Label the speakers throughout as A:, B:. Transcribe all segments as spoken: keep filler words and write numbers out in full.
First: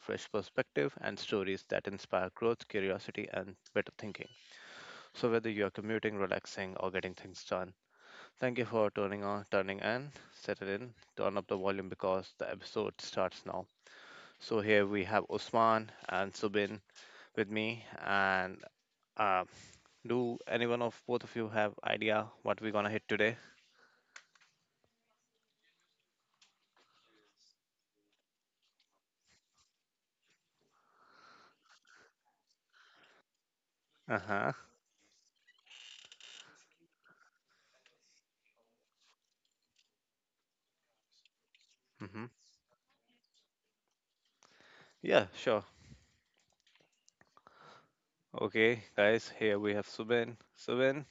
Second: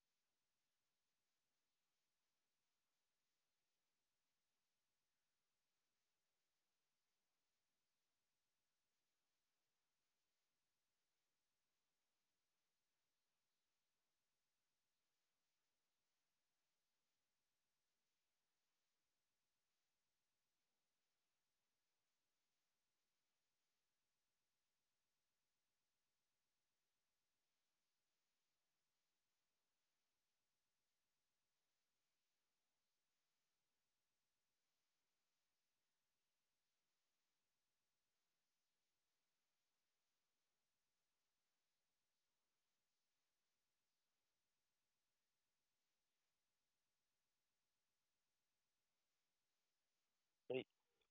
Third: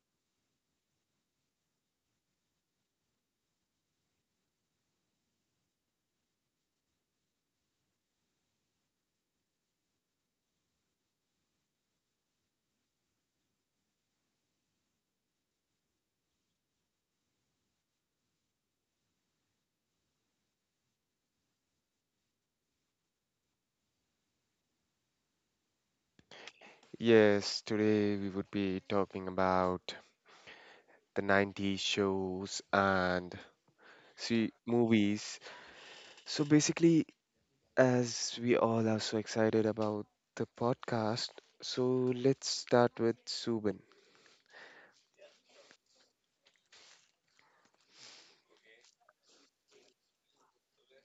A: fresh perspective, and stories that inspire growth, curiosity, and better thinking. So, whether you're commuting, relaxing, or getting things done, thank you for turning on, turning in, settle in, turn up the volume because the episode starts now. So, here we have Osman and Subin with me, and uh, do anyone of both of you have idea what we're gonna hit today?
B: Yes, today we would be talking about the nineties shows and
A: Uh
B: see
A: huh.
B: movies. So basically, as we all are so excited about the podcast, so
A: Hmm,
B: let's start with Subin.
A: yeah, sure. Okay, guys, here we have Subin.
C: Y-
A: Subin,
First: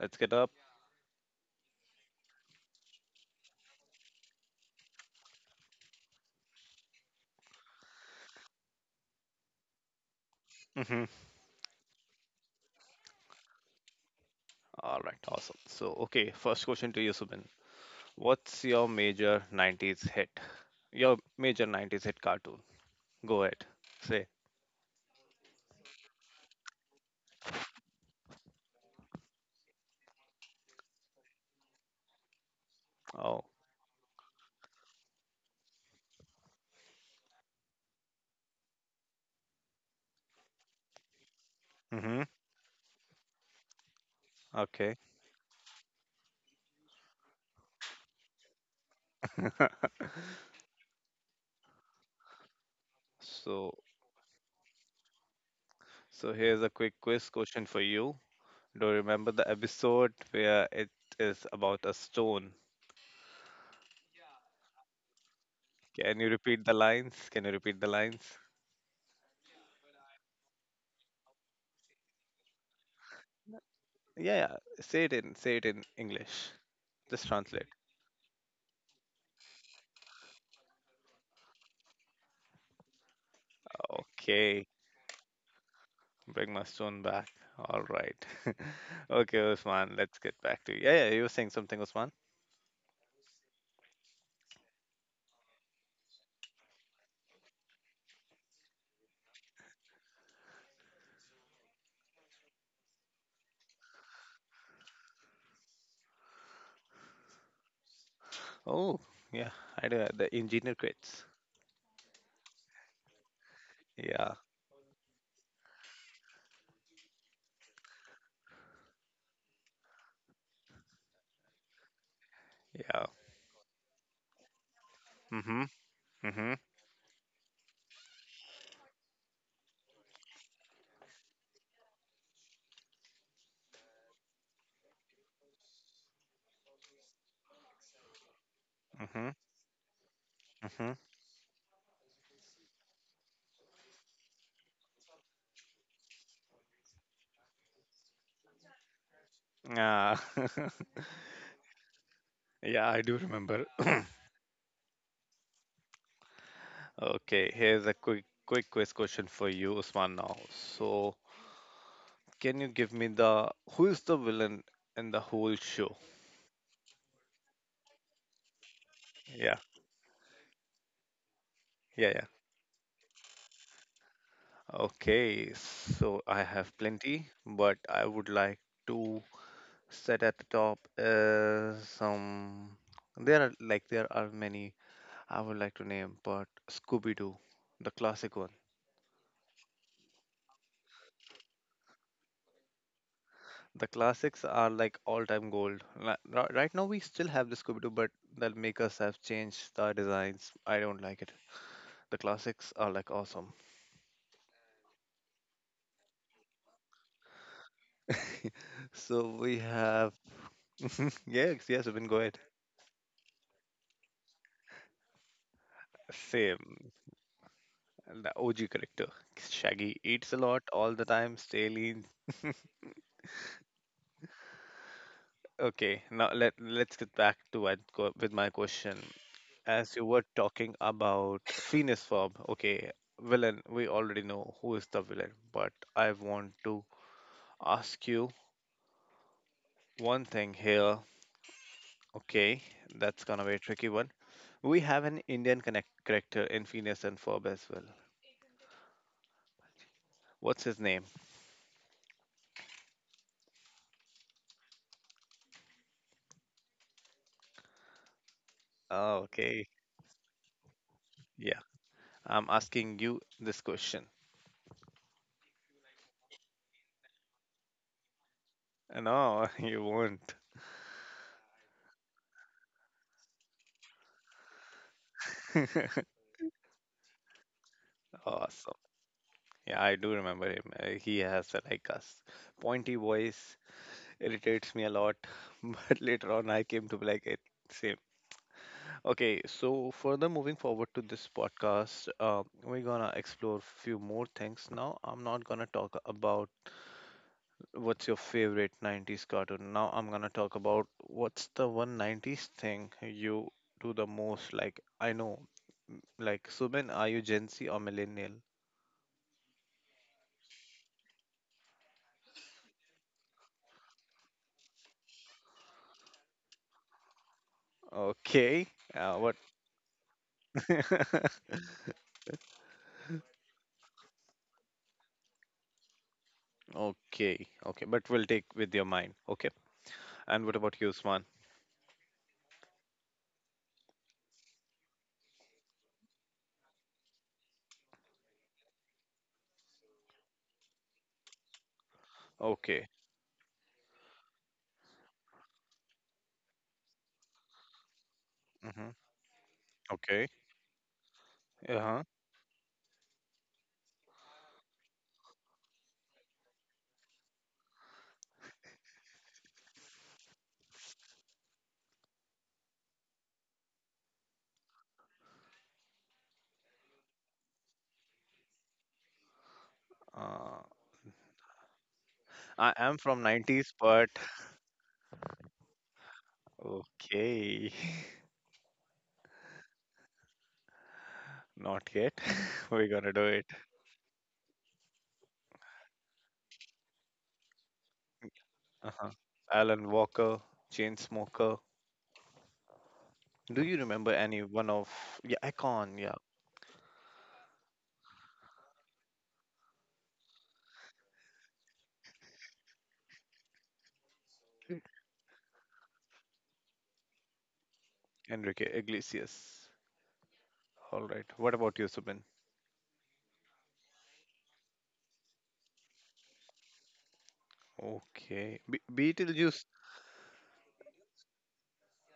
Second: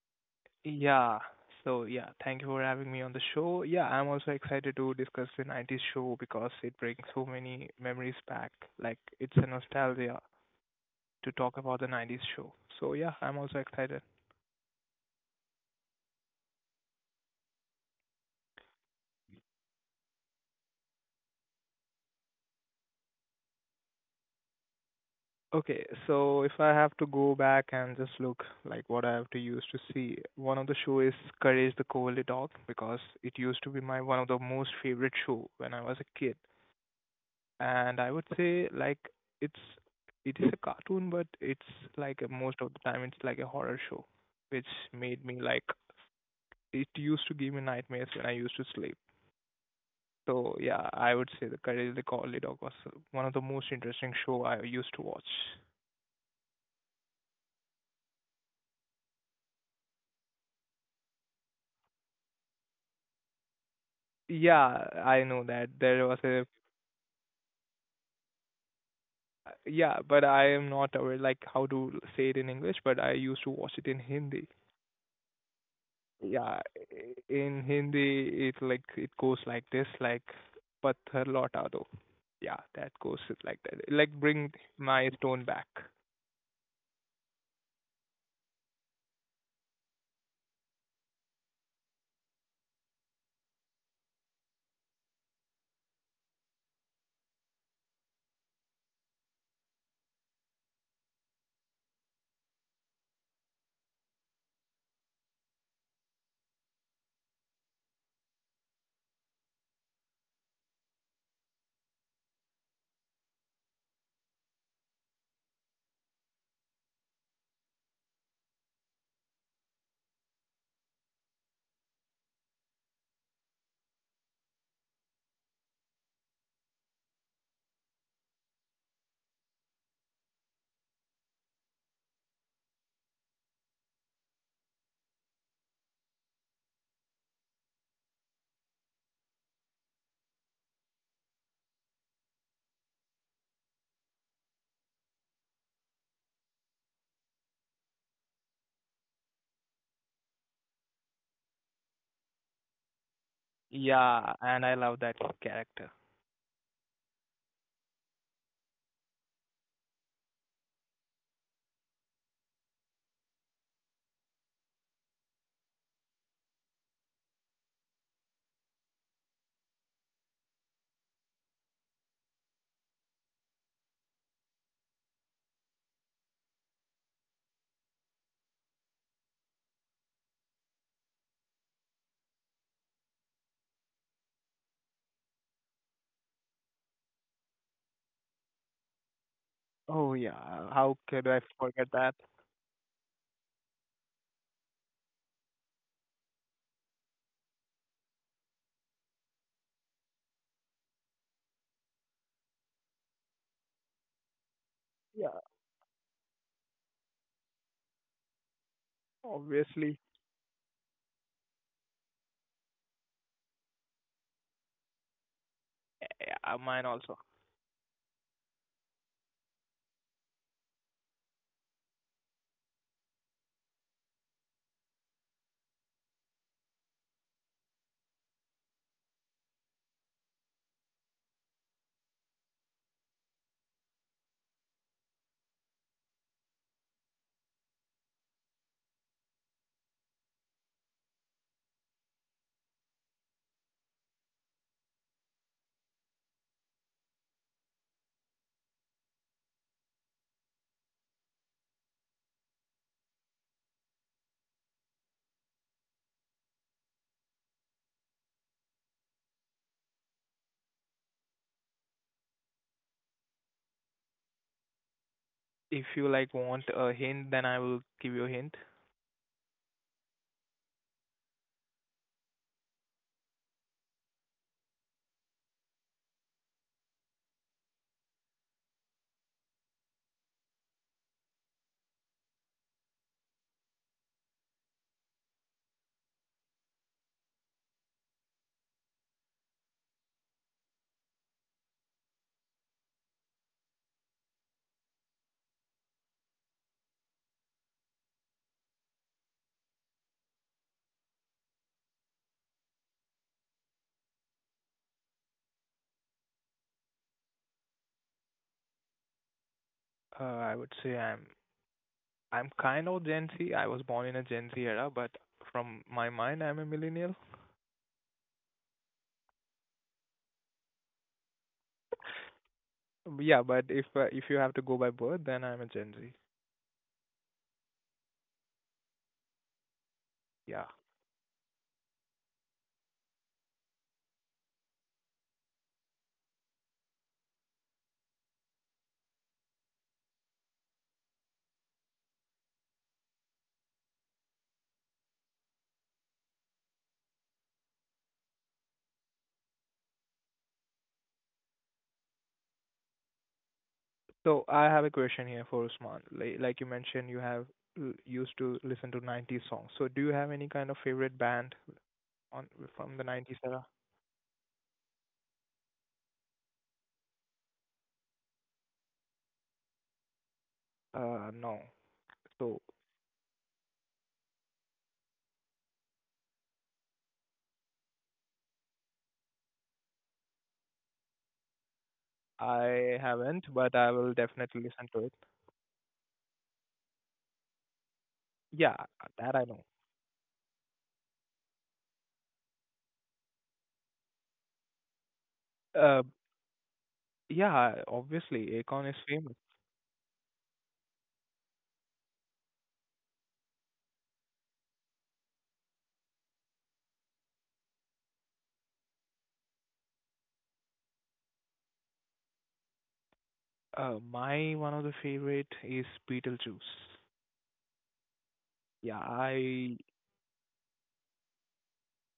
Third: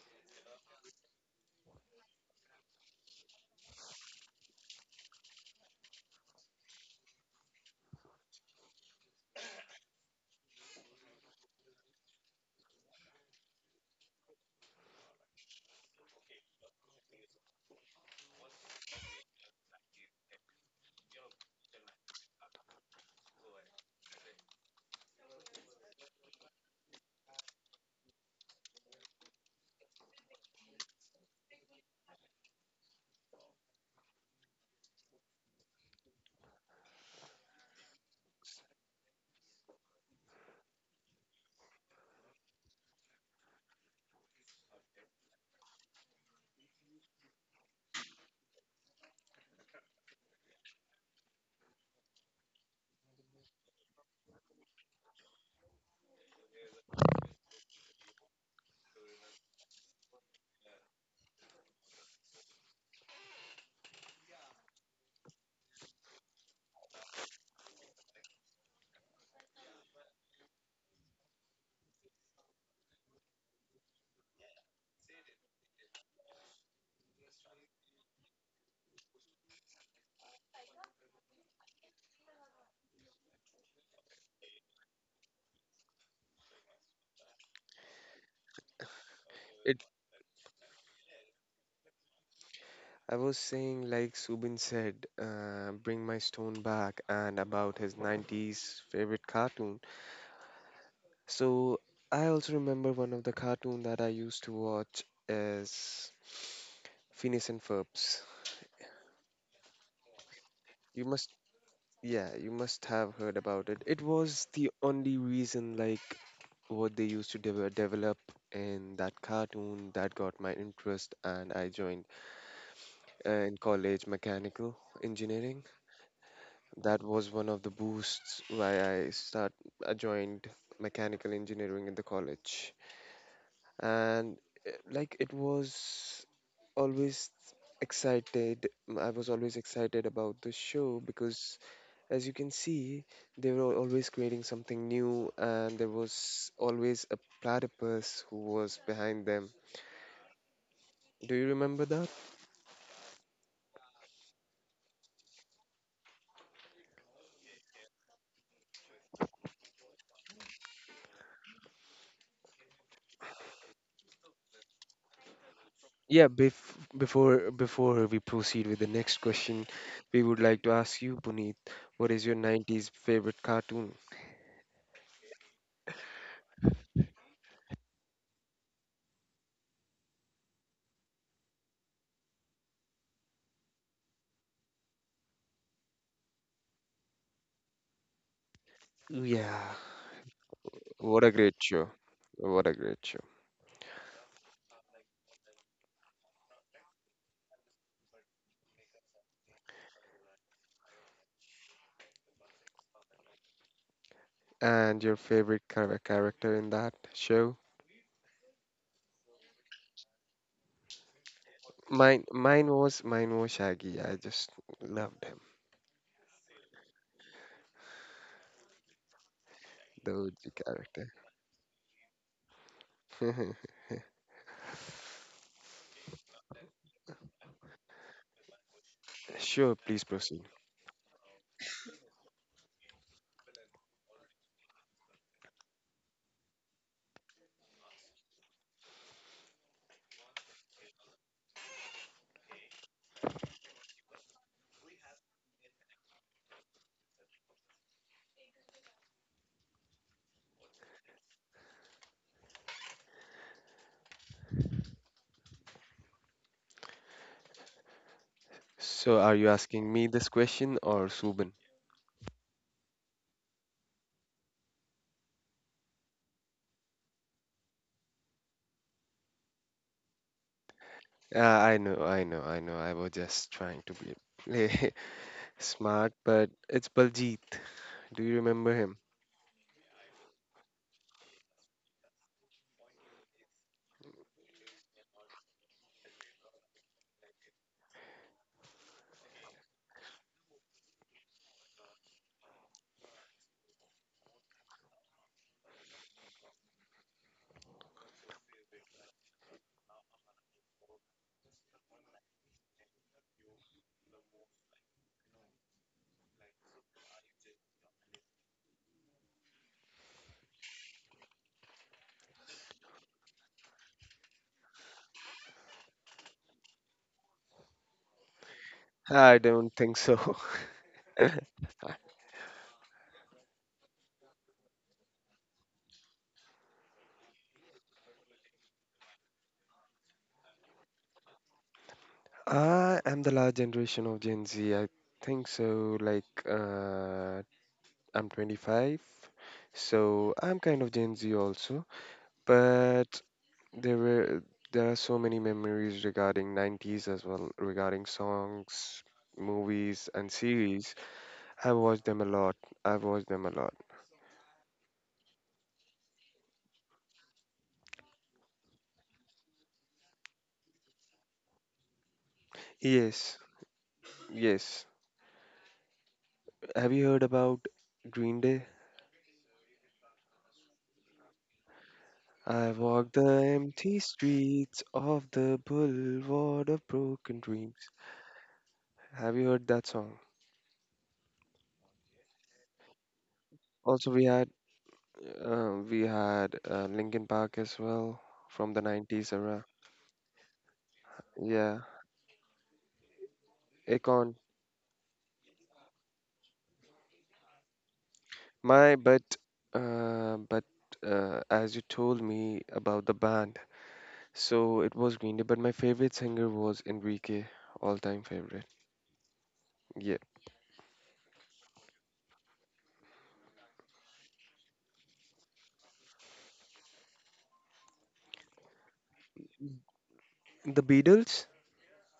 A: let's get up.
C: Yeah. So yeah, thank you for having me on the show. Yeah, I'm also excited to discuss the nineties show because it brings so many memories back. Like it's a nostalgia
A: Mhm.
C: to talk about the nineties show. So yeah, I'm also excited.
A: All right, awesome. So, okay, first question to you, Subin. What's your major nineties hit? Your major nineties hit cartoon. Go ahead. Say.
C: Okay, so if I have to go back and just look like what I have to use to see, one of the show is Courage the Cowardly Dog because it
A: Oh.
C: used to be my one of the most favorite show when I was a kid. And I would say like it's it is a cartoon, but it's like
A: Mm-hmm.
C: uh, most of the time it's like a horror show, which
A: Okay.
C: made me like it used to give me nightmares when I used to sleep. So yeah, I would say the Courage the Cowardly Dog was one of the most
A: So,
C: interesting show I used to watch.
A: so here's a quick quiz question for you. Do you remember the episode where it is about a stone?
C: Yeah, I know that there was
A: Can you
C: a,
A: repeat the lines? Can you repeat the lines?
C: yeah, but I am not aware like how to say it in English, but I used to watch it in
A: Yeah,
C: Hindi.
A: yeah. Say it in, say it in English.
C: Yeah, i-
A: Just
C: in
A: translate.
C: Hindi it like it goes like this, like "Pathar lauta do." Yeah, that goes like that. Like bring
A: Okay,
C: my stone back.
A: bring my son back. All right. Okay,
B: It
A: Usman, let's get back to you. Yeah, yeah, you were saying something, Usman.
B: I was saying, like Subin said, uh, bring my stone back, and about his nineties favorite cartoon. So I also remember one of the cartoon that I used to watch is Phineas and Ferb's.
A: Oh, yeah, I do. The engineer
B: You
A: quits.
B: must Yeah, you must have heard about it. It
A: Yeah,
B: was the only reason, like, what they used to deve- develop in that cartoon that got my interest, and I joined
A: yeah.
B: uh, in college mechanical engineering.
A: Mm-hmm. Mm-hmm.
B: That was one of the boosts why I start I joined mechanical engineering in the college, and uh, like it was always excited. I was
A: Mm-hmm.
B: always excited about the
A: Mm-hmm.
B: show because, as you can see, they were always creating something new, and there was always a platypus who was behind them.
A: Yeah.
B: Do you remember that?
A: Yeah, I do remember.
C: Yeah, and I love that character.
A: Okay, here's a quick quick quiz question for you, Usman, now. So, can you give me the who is the villain in the whole show?
B: Yeah, bef- before before we proceed with the next
A: Yeah.
B: question, we would like to ask you, Puneet, what
A: Yeah,
B: is
A: yeah.
B: your nineties favorite cartoon?
A: Okay, so I have plenty, but I would like to set at the top is some. There are like there are many I would like to name, but Scooby Doo, the classic one.
B: Yeah,
C: Oh yeah, how
B: what
C: could
B: a
C: I
B: great show.
C: forget that?
B: What a great show.
A: The classics are like all-time gold. Li- ri- Right now we still have the Scooby Doo, but the makers have changed the designs. I don't like it. The classics are like awesome.
B: And your
C: Yeah,
B: favorite char- character in that show?
A: So we
C: obviously.
A: have yes, yes, I've been go ahead.
B: Mine mine was mine was Shaggy. I just loved him,
C: Yeah, uh, mine
A: Same.
C: also.
A: And the O G character. Shaggy
B: the
A: eats a lot
B: O G
A: all the
B: character.
A: time, stay lean. Okay, now let let's get back to what co- with my question.
B: Sure,
A: As you
B: please
A: were
B: proceed.
A: talking about Phineas Ferb, okay, villain, we already know who is the villain, but I want to ask you one thing here. Okay, that's gonna be a tricky one. We have an Indian connect character in Phineas and Ferb as well. What's his name? Oh,
B: So, are you
A: okay.
B: asking me this question or Subin?
A: Yeah, I'm asking you this question.
C: If you like want a hint, then I will give you a hint.
A: Uh, No, you won't.
B: Uh, I know, I know, I know. I was just trying to be play smart, but it's Baljeet. Do you
A: Awesome.
B: remember him?
A: Yeah, I do remember him. Uh, He has a, like a s- pointy voice, irritates me a lot. But later on, I came to be like it. Same. Okay, so further moving forward to this podcast, uh, we're gonna explore few more things now. I'm not gonna talk about what's your favorite nineties cartoon. Now I'm gonna talk about what's the one nineties thing you do the most. Like I know, m- like Subin, are you Gen Z or millennial?
C: Uh, I would say I'm I'm kind of Gen Z. I was born in a Gen Z era, but from my mind, I'm a millennial.
A: Okay, uh,
B: I
A: what.
B: don't think so.
C: Yeah, but if uh, if you have to go by birth, then I'm a Gen Z.
A: Okay, okay, but we'll take with your mind. Okay, and what
C: Yeah.
A: about you, Usman?
B: I am the last generation of Gen Z. I think so. Like, uh, I'm twenty-five, so I'm kind of Gen Z also.
A: Okay,
B: But There were there are so many memories regarding nineties as well, regarding
A: hmm,
B: songs, movies, and
A: okay,
B: series. I've watched
A: uh-huh.
B: them a lot. I've watched them a lot.
C: So I have a question here for Usman. Like, like you mentioned, you have l- used to listen to nineties songs. So do you have any kind of favorite band on from the nineties
B: Yes,
C: era?
B: yes. Have you heard about Green Day?
A: Uh,
C: Uh, no. So
B: I
A: I am
B: walk the
A: from nineties,
B: empty
A: but
B: streets of the boulevard of broken
A: okay,
B: dreams. Have you heard that song?
A: not yet. We're
C: I
A: gonna do it.
C: haven't, but I
B: Also,
C: will
B: we had
C: definitely listen to it.
B: uh, we had uh, Linkin Park as well from
C: Yeah,
B: the
A: Uh-huh.
B: nineties
C: that I know.
B: era.
A: Alan Walker, Chainsmoker.
B: Yeah,
A: Do you remember
B: Akon.
A: any one of yeah,
C: Uh,
A: Icon? Yeah,
C: yeah, obviously, Akon
B: My
C: is famous.
B: but uh, but uh, as you told me about the band, so it was Green Day, but my favorite singer was Enrique, all-time favorite.
A: Enrique Iglesias.
B: Yeah.
A: All right. What about you, Subin?
C: Uh, my one of the favorite is Beetlejuice.
A: Okay, Be-
C: Yeah,
A: Beetlejuice.
C: I
B: The Beatles?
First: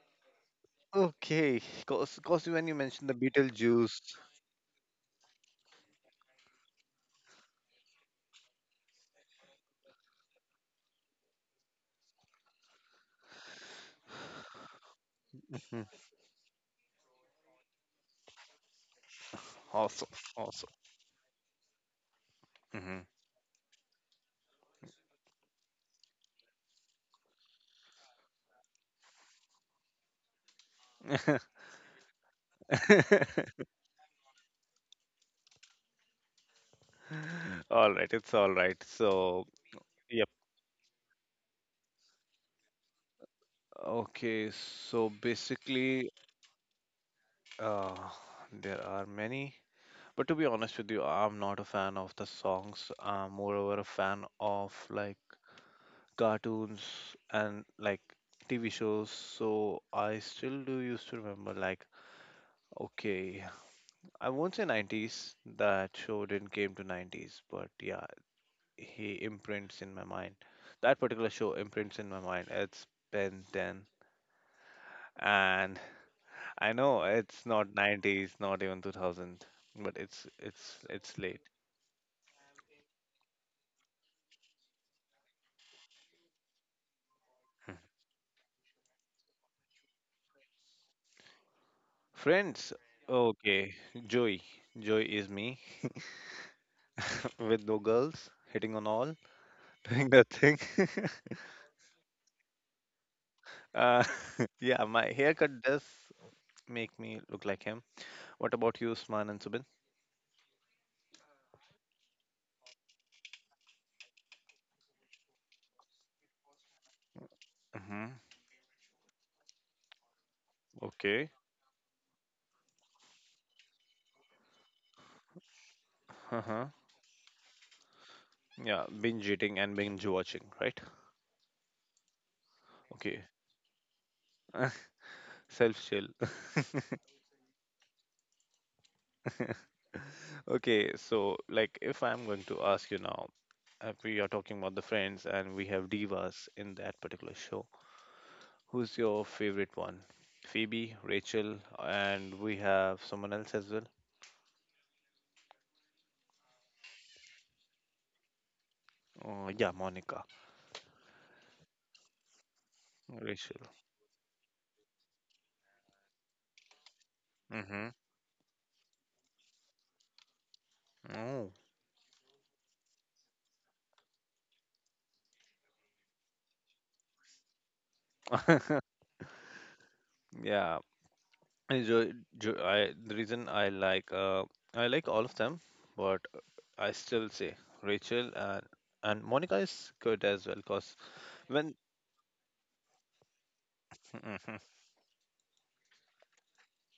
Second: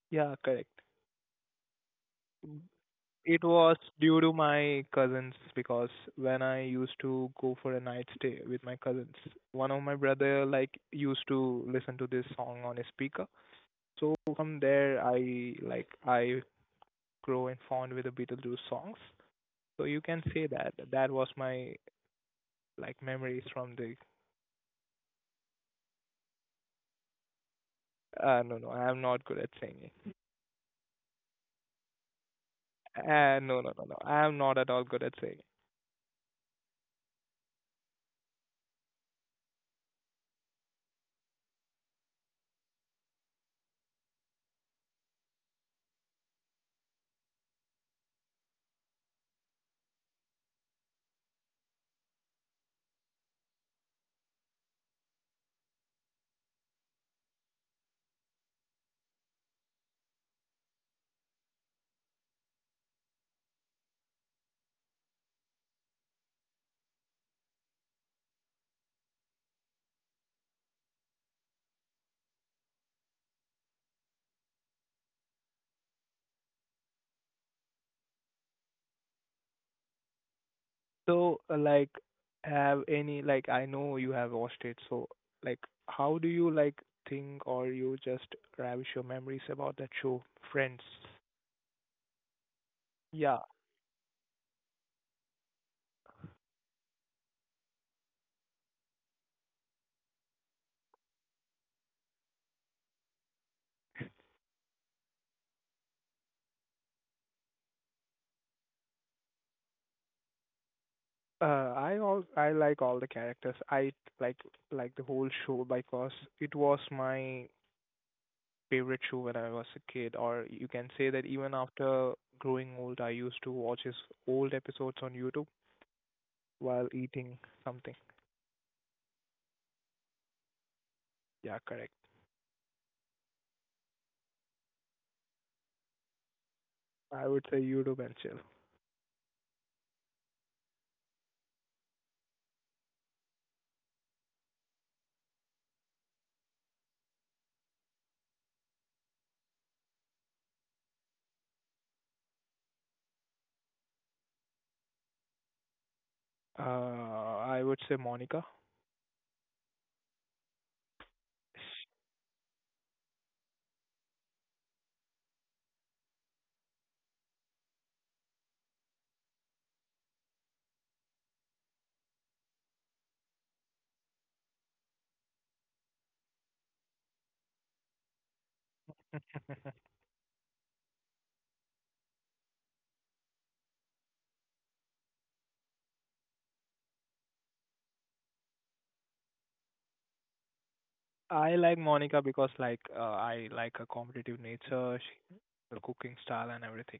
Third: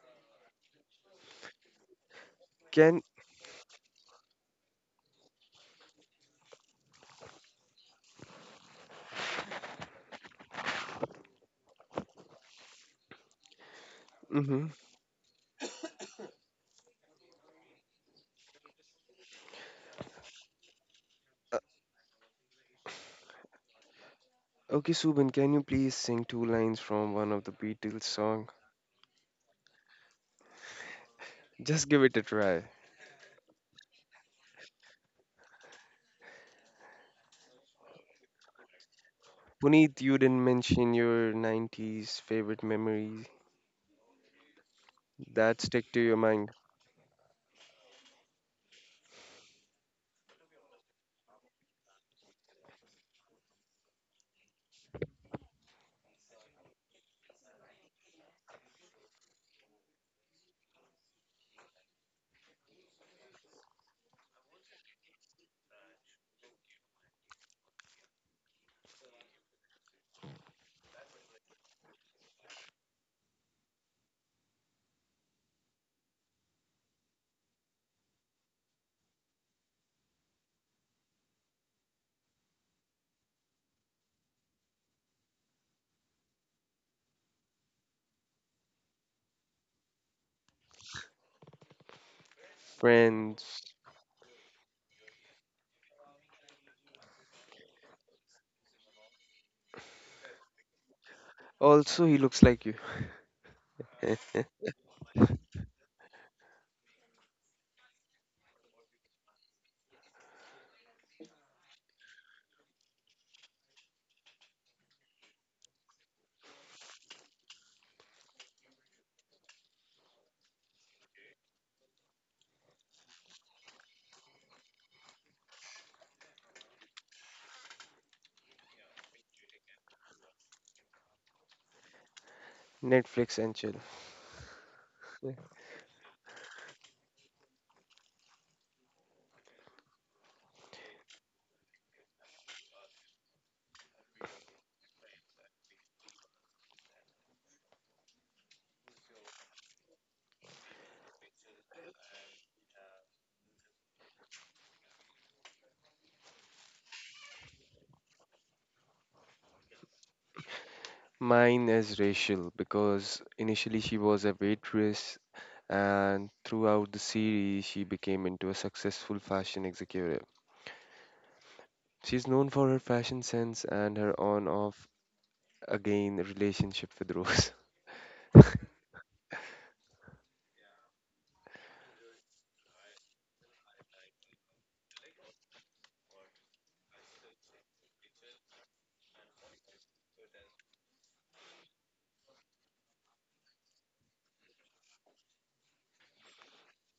C: yeah, correct.
A: Okay, cause, cause when you
B: Can
A: mentioned the
C: It was
A: Beetlejuice.
C: due to my cousins because when I used to go for a night stay with my cousins, one of my brother like used to listen to this song on a speaker. So from
B: Mm-hmm.
C: there, I like I grow and fond with the Beetlejuice songs. So you
A: Awesome,
C: can say that
A: awesome.
C: that was
B: Uh,
C: my like
A: Mm-hmm.
C: memories from the.
B: okay, Subin, can you please sing two lines from one of the Beatles
C: Uh,
B: song?
C: no, no, I am not good at singing.
B: Just give it a try.
C: Uh, no, no, no, no, I am not at all good at singing.
A: All right, it's all right. So,
B: Puneet, you
A: yep.
B: didn't mention your nineties favorite memory
A: Okay, so
B: that
A: basically,
B: stick to your mind.
A: uh, there are many, but to be honest with you, I'm not a fan of the songs. I'm moreover a fan of like cartoons and like T V shows. So I still do used to remember like, okay, I won't say nineties. That show didn't came to nineties, but yeah, he imprints in my mind. That particular show imprints in my mind. It's Ben ten. And I know it's not nineties, not even two thousand, but it's it's it's
C: So,
A: late.
C: uh, like, have any, like, I know you have watched it, so, like, how do you, like, think or you just ravish your memories about that show, Friends?
A: Friends,
C: Yeah,
B: Friends.
A: okay, Joey. Joey is me with no girls, hitting on all, doing that thing.
B: Also, he looks like you.
A: uh, yeah, my haircut does make me look like him. What about you, Usman and Subin?
C: uh, I all I like all the characters. I like like the whole show because it was my
A: Hmm.
C: favorite show when I was a kid, or you can say that
A: Okay.
C: even after growing old, I used to watch his old episodes on YouTube
A: Uh-huh.
C: while eating something.
A: Yeah, binge eating and binge watching, right?
C: Yeah, correct.
A: Okay.
B: Netflix and chill.
A: Self chill.
C: I would say YouTube and chill.
A: Okay, so like if I'm going to ask you now, uh, we are talking about the Friends and we have divas in that particular show. Who's your favorite one? Phoebe, Rachel, and we have someone else as well.
C: Uh, I would say Monica.
A: Oh, yeah, Monica,
B: Mine is Rachel because
A: Rachel.
B: initially she was a waitress and throughout the series she
A: Mm-hmm.
B: became into a successful fashion executive. She's known for her fashion sense and her on-off again relationship with Rose,
A: Oh. Yeah. And Jo, Jo, I the reason I like uh I like all of them, but I still say Rachel and and Monica is good as well, cause
C: I
A: when
C: like Monica because like uh, I like her competitive nature, she, her cooking style and everything.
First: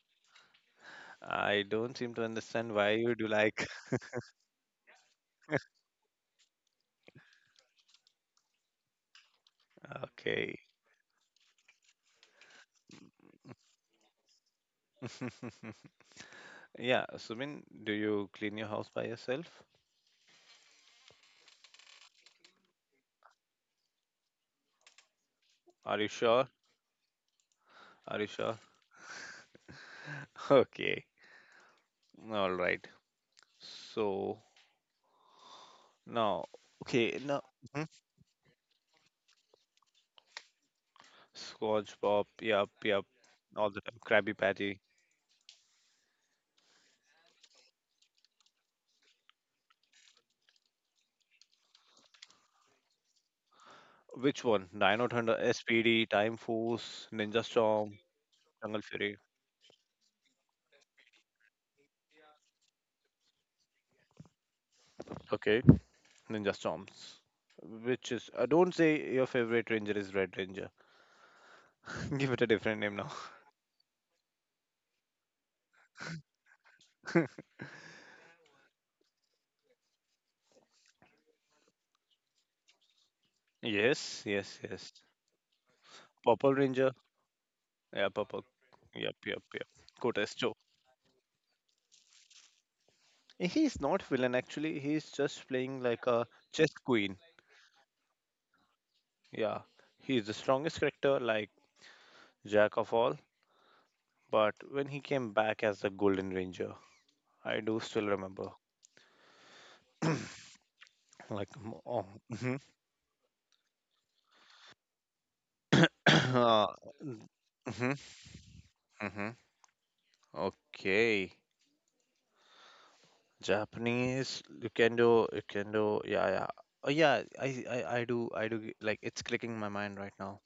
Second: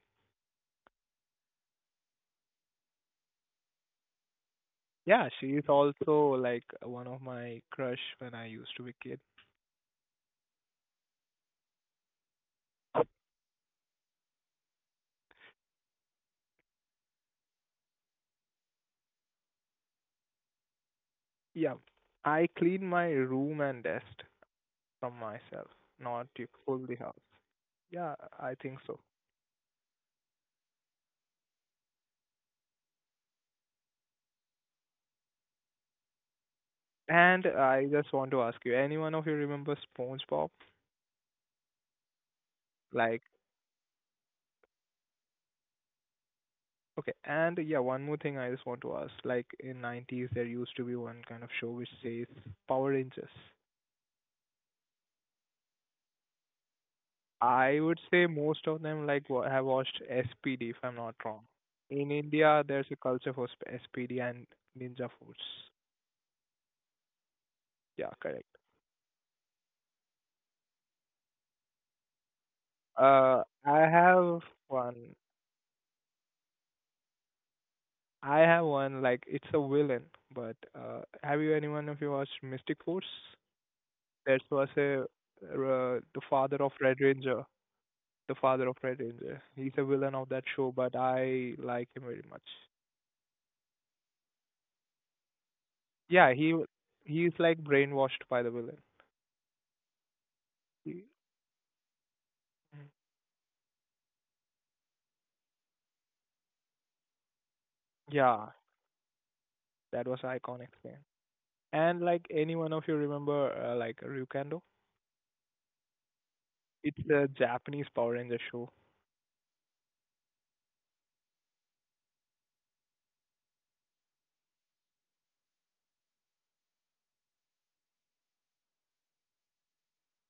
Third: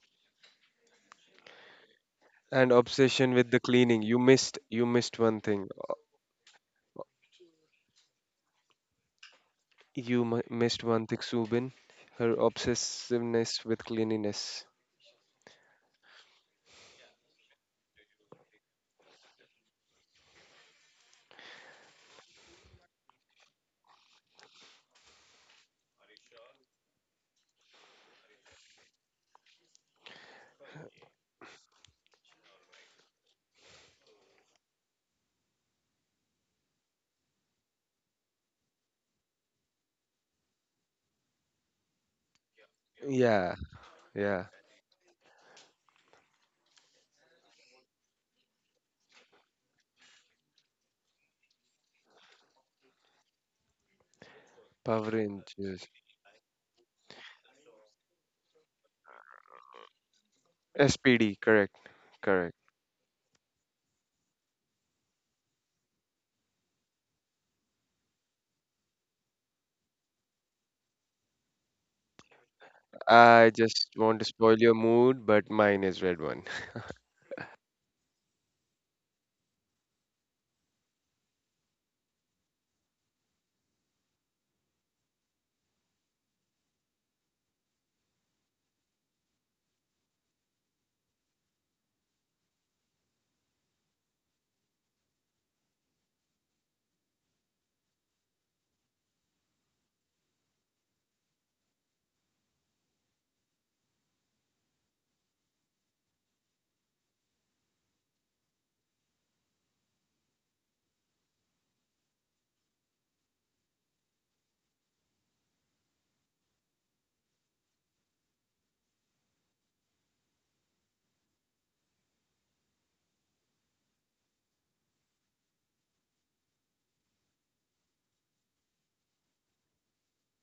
A: I don't seem to
B: and
A: understand why you do
B: obsession with the
A: like.
B: cleaning. You missed you missed
C: Yeah,
B: one
C: she is
B: thing.
C: also like one of my crush when I used to be kid.
B: You m-
A: Okay.
B: missed one thing, Subin. Her obsessiveness with cleanliness.
A: Yeah, Sumin, do you clean your house by yourself?
C: Yeah, I clean my room and desk from myself,
A: Are you
C: not
A: sure?
C: you full the house. Yeah,
A: Are you
C: I
A: sure?
C: think so.
A: Okay. All right. So now, okay, now
C: And I
A: mhm.
C: just want to ask you, anyone of you remember SpongeBob?
A: Scotch Pop. Yup, yup.
C: Like.
B: Yeah,
A: All the time. Krabby
B: yeah.
A: Patty.
C: Okay. And yeah, one more thing I just want to ask. Like in nineties, there used to be one kind of show which says Power Rangers.
A: Which one? Dino
B: Power
A: Thunder,
B: Rangers.
A: S P D, Time Force, Ninja
C: I would
A: Storm,
C: say most of
A: Jungle
C: them
A: Fury.
C: like wa- have watched S P D if I'm not
B: S P D,
C: wrong.
B: correct,
C: In
B: correct.
C: India, there's a culture for sp- S P D and Ninja
A: Okay,
C: Force.
A: Ninja Storms. Which
C: Yeah,
A: is? Uh,
C: correct.
A: don't say your favorite ranger is Red Ranger. Give it a different name now.
C: Uh,
B: I
C: I
B: just want to
C: have
B: spoil your
C: one.
B: mood, but mine is red one.
C: I have one like it's a villain, but uh, have you anyone of you watched Mystic Force?
A: Yes,
C: That
A: yes,
C: was
A: yes.
C: a uh, the
A: Purple
C: father of
A: Ranger.
C: Red Ranger.
A: Yeah,
C: The
A: purple.
C: father of Red
A: Yep, yep,
C: Ranger.
A: yep.
C: He's a villain of that
A: Cotesto.
C: show, but I like him very much.
A: He's not villain actually. He's just playing like a
C: Yeah, he
A: chess queen.
C: he's like brainwashed by the villain.
A: Yeah, he's the strongest
C: He,
A: character, like jack of all. But when he came back as the Golden Ranger, I do still remember.
C: yeah, that was iconic scene.
A: like, m-
C: And
A: oh,
C: like any
A: mhm.
C: one of you remember uh, like Ryukendo?
A: Uh,
C: It's a Japanese
A: mhm,
C: Power Ranger show.
A: mhm. Okay. Japanese you you can do, you can do, yeah, yeah. Oh yeah, I, I, I do, I do. Like it's clicking my mind right now.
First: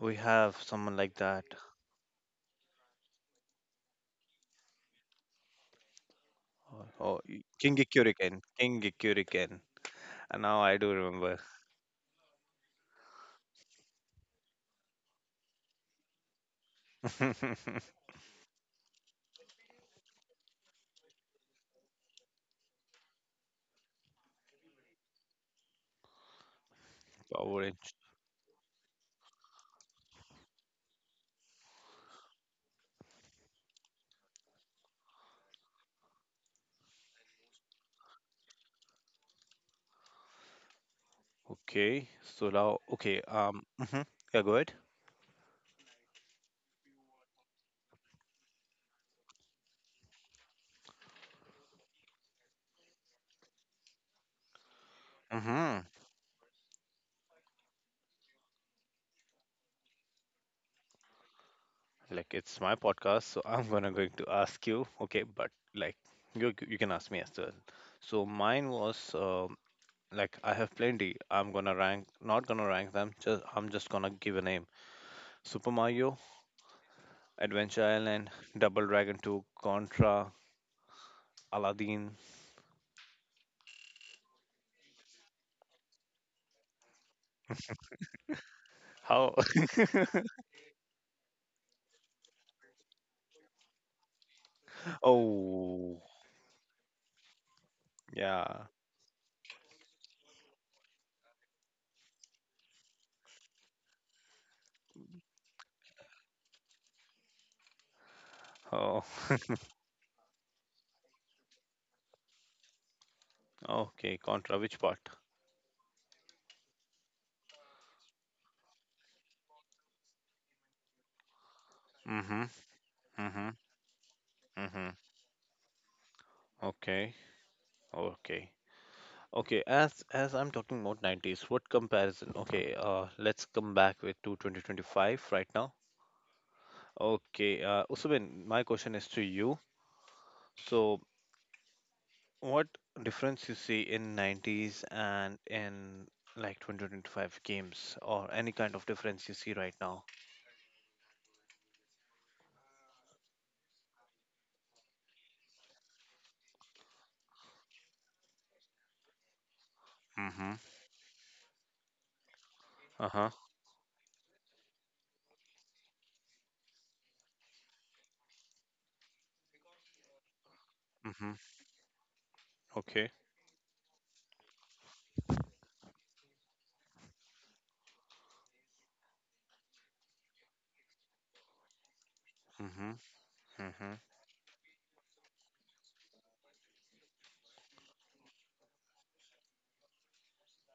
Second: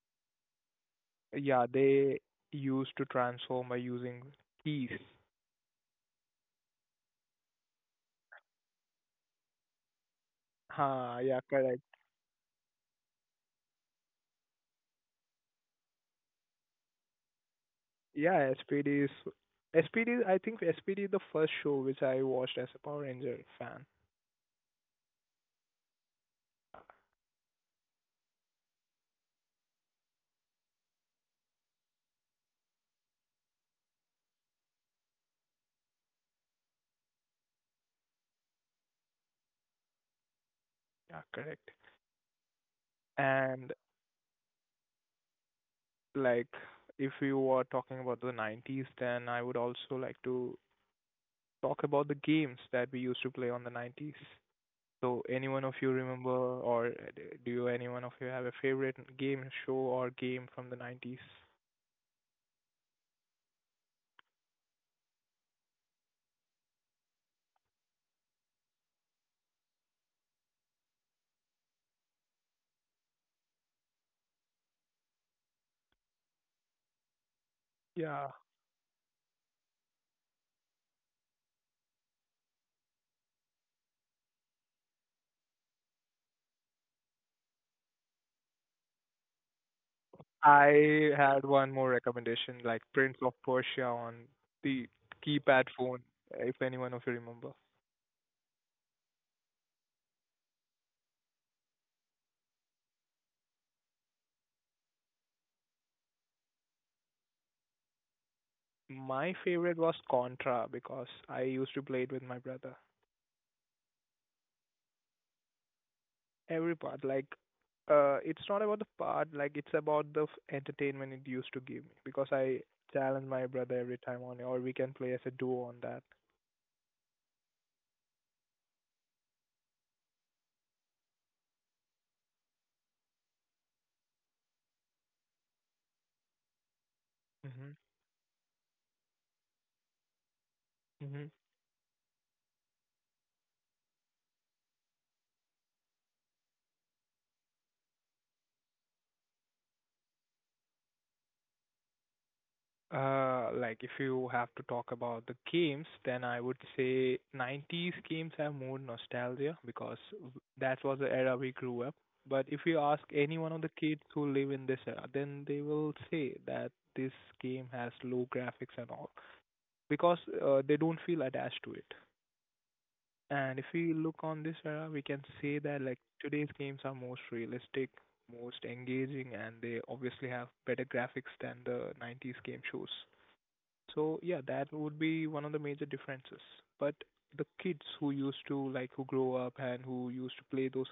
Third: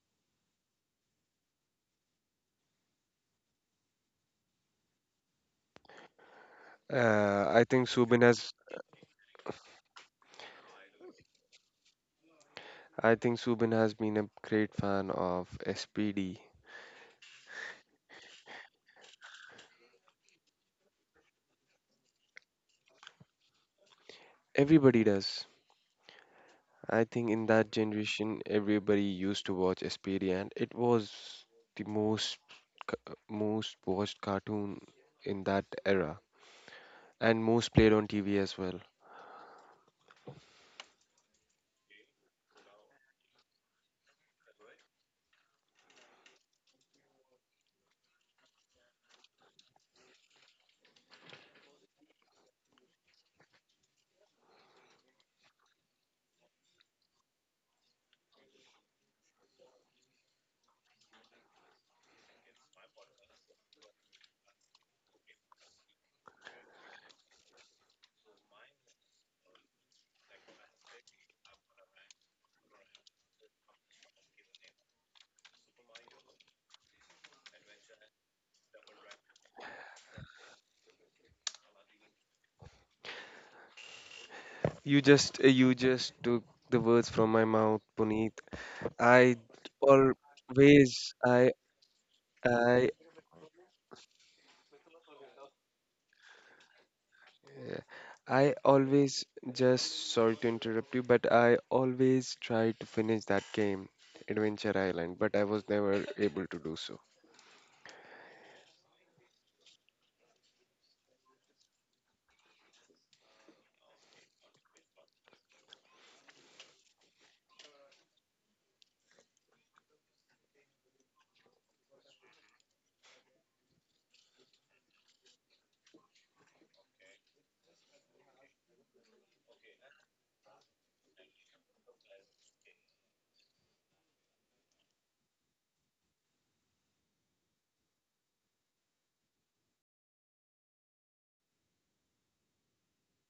A: We have someone like that.
C: Yeah, they used to transform by using keys.
A: Oh, oh
B: Uh,
A: y-
B: I
A: King
B: think Subin
A: Kyuriken,
B: has
A: King Kyuriken. And now I do
C: Ha, yeah,
A: remember.
C: correct.
B: I think Subin has been a great fan of S P D.
C: Yeah, S P D is S P D. I think S P D is the first show which I watched as a Power Ranger fan.
B: Everybody does. I think in
A: Power
B: that
A: Rangers.
B: generation, everybody used to watch S P D, and it was the most ca- most watched cartoon in that era, and most played on T V as well.
C: Yeah, correct.
A: Okay, so now, okay,
C: And
A: um, mhm. Yeah, go ahead.
C: like if we were talking about the nineties, then I would also like to talk about the games that we used to play on the nineties. So, anyone of you
A: Mm-hmm.
C: remember, or do you, anyone of you have a favorite game show or game from the nineties?
A: Like it's my podcast, so I'm gonna going to ask you. Okay, but like you you can ask me as well. So mine was uh, like I have plenty. I'm gonna rank, not gonna rank them. Just I'm just gonna give a name: Super Mario, Adventure
C: Yeah,
A: Island, Double Dragon two, Contra, Aladdin.
B: You just uh, you just took the words from my mouth, Puneet. I
A: How?
C: I
B: always
C: had
B: I
C: one more recommendation, like
B: I
C: Prince of Persia on the keypad phone,
A: Oh,
C: if anyone of you remember.
B: Yeah. I
A: yeah.
B: always, just sorry to interrupt you, but I always try to finish that game, Adventure Island, but I was never able to do so.
A: Oh,
C: My favorite was Contra because I used to play it with my brother.
A: okay. Contra, which part?
C: Every part like uh it's not about the part like it's about the f- entertainment it used to give me because I
A: Mm-hmm.
C: challenge my
A: Mm-hmm.
C: brother every time on it or we can
A: Mm-hmm.
C: play as a duo on that.
A: Okay. Okay. Okay, as as I'm talking about nineties, what comparison? Okay, uh, let's come back with to twenty twenty-five right now.
C: hmm
A: Okay, uh, Usman, my question is to you. So,
C: hmm
A: what difference you see in nineties and in like two thousand twenty-five games or any kind of difference you see right now.
C: uh like if you have to talk about the games then I would say nineties games have more nostalgia because w-
A: Mm-hmm.
C: that was the era we grew up, but if you ask any one
A: Uh-huh.
C: of the kids who live in this era then they will say that this game has low graphics and all because uh, they don't feel
A: Mm-hmm.
C: attached to it.
A: Okay.
C: And if we look on this era, we can say that like today's games are most realistic, most engaging, and they obviously have better graphics than the nineties game shows.
A: Mm-hmm. Mm-hmm.
C: So yeah, that would be one of the major differences. But the kids who used to like who grow up and who used to play those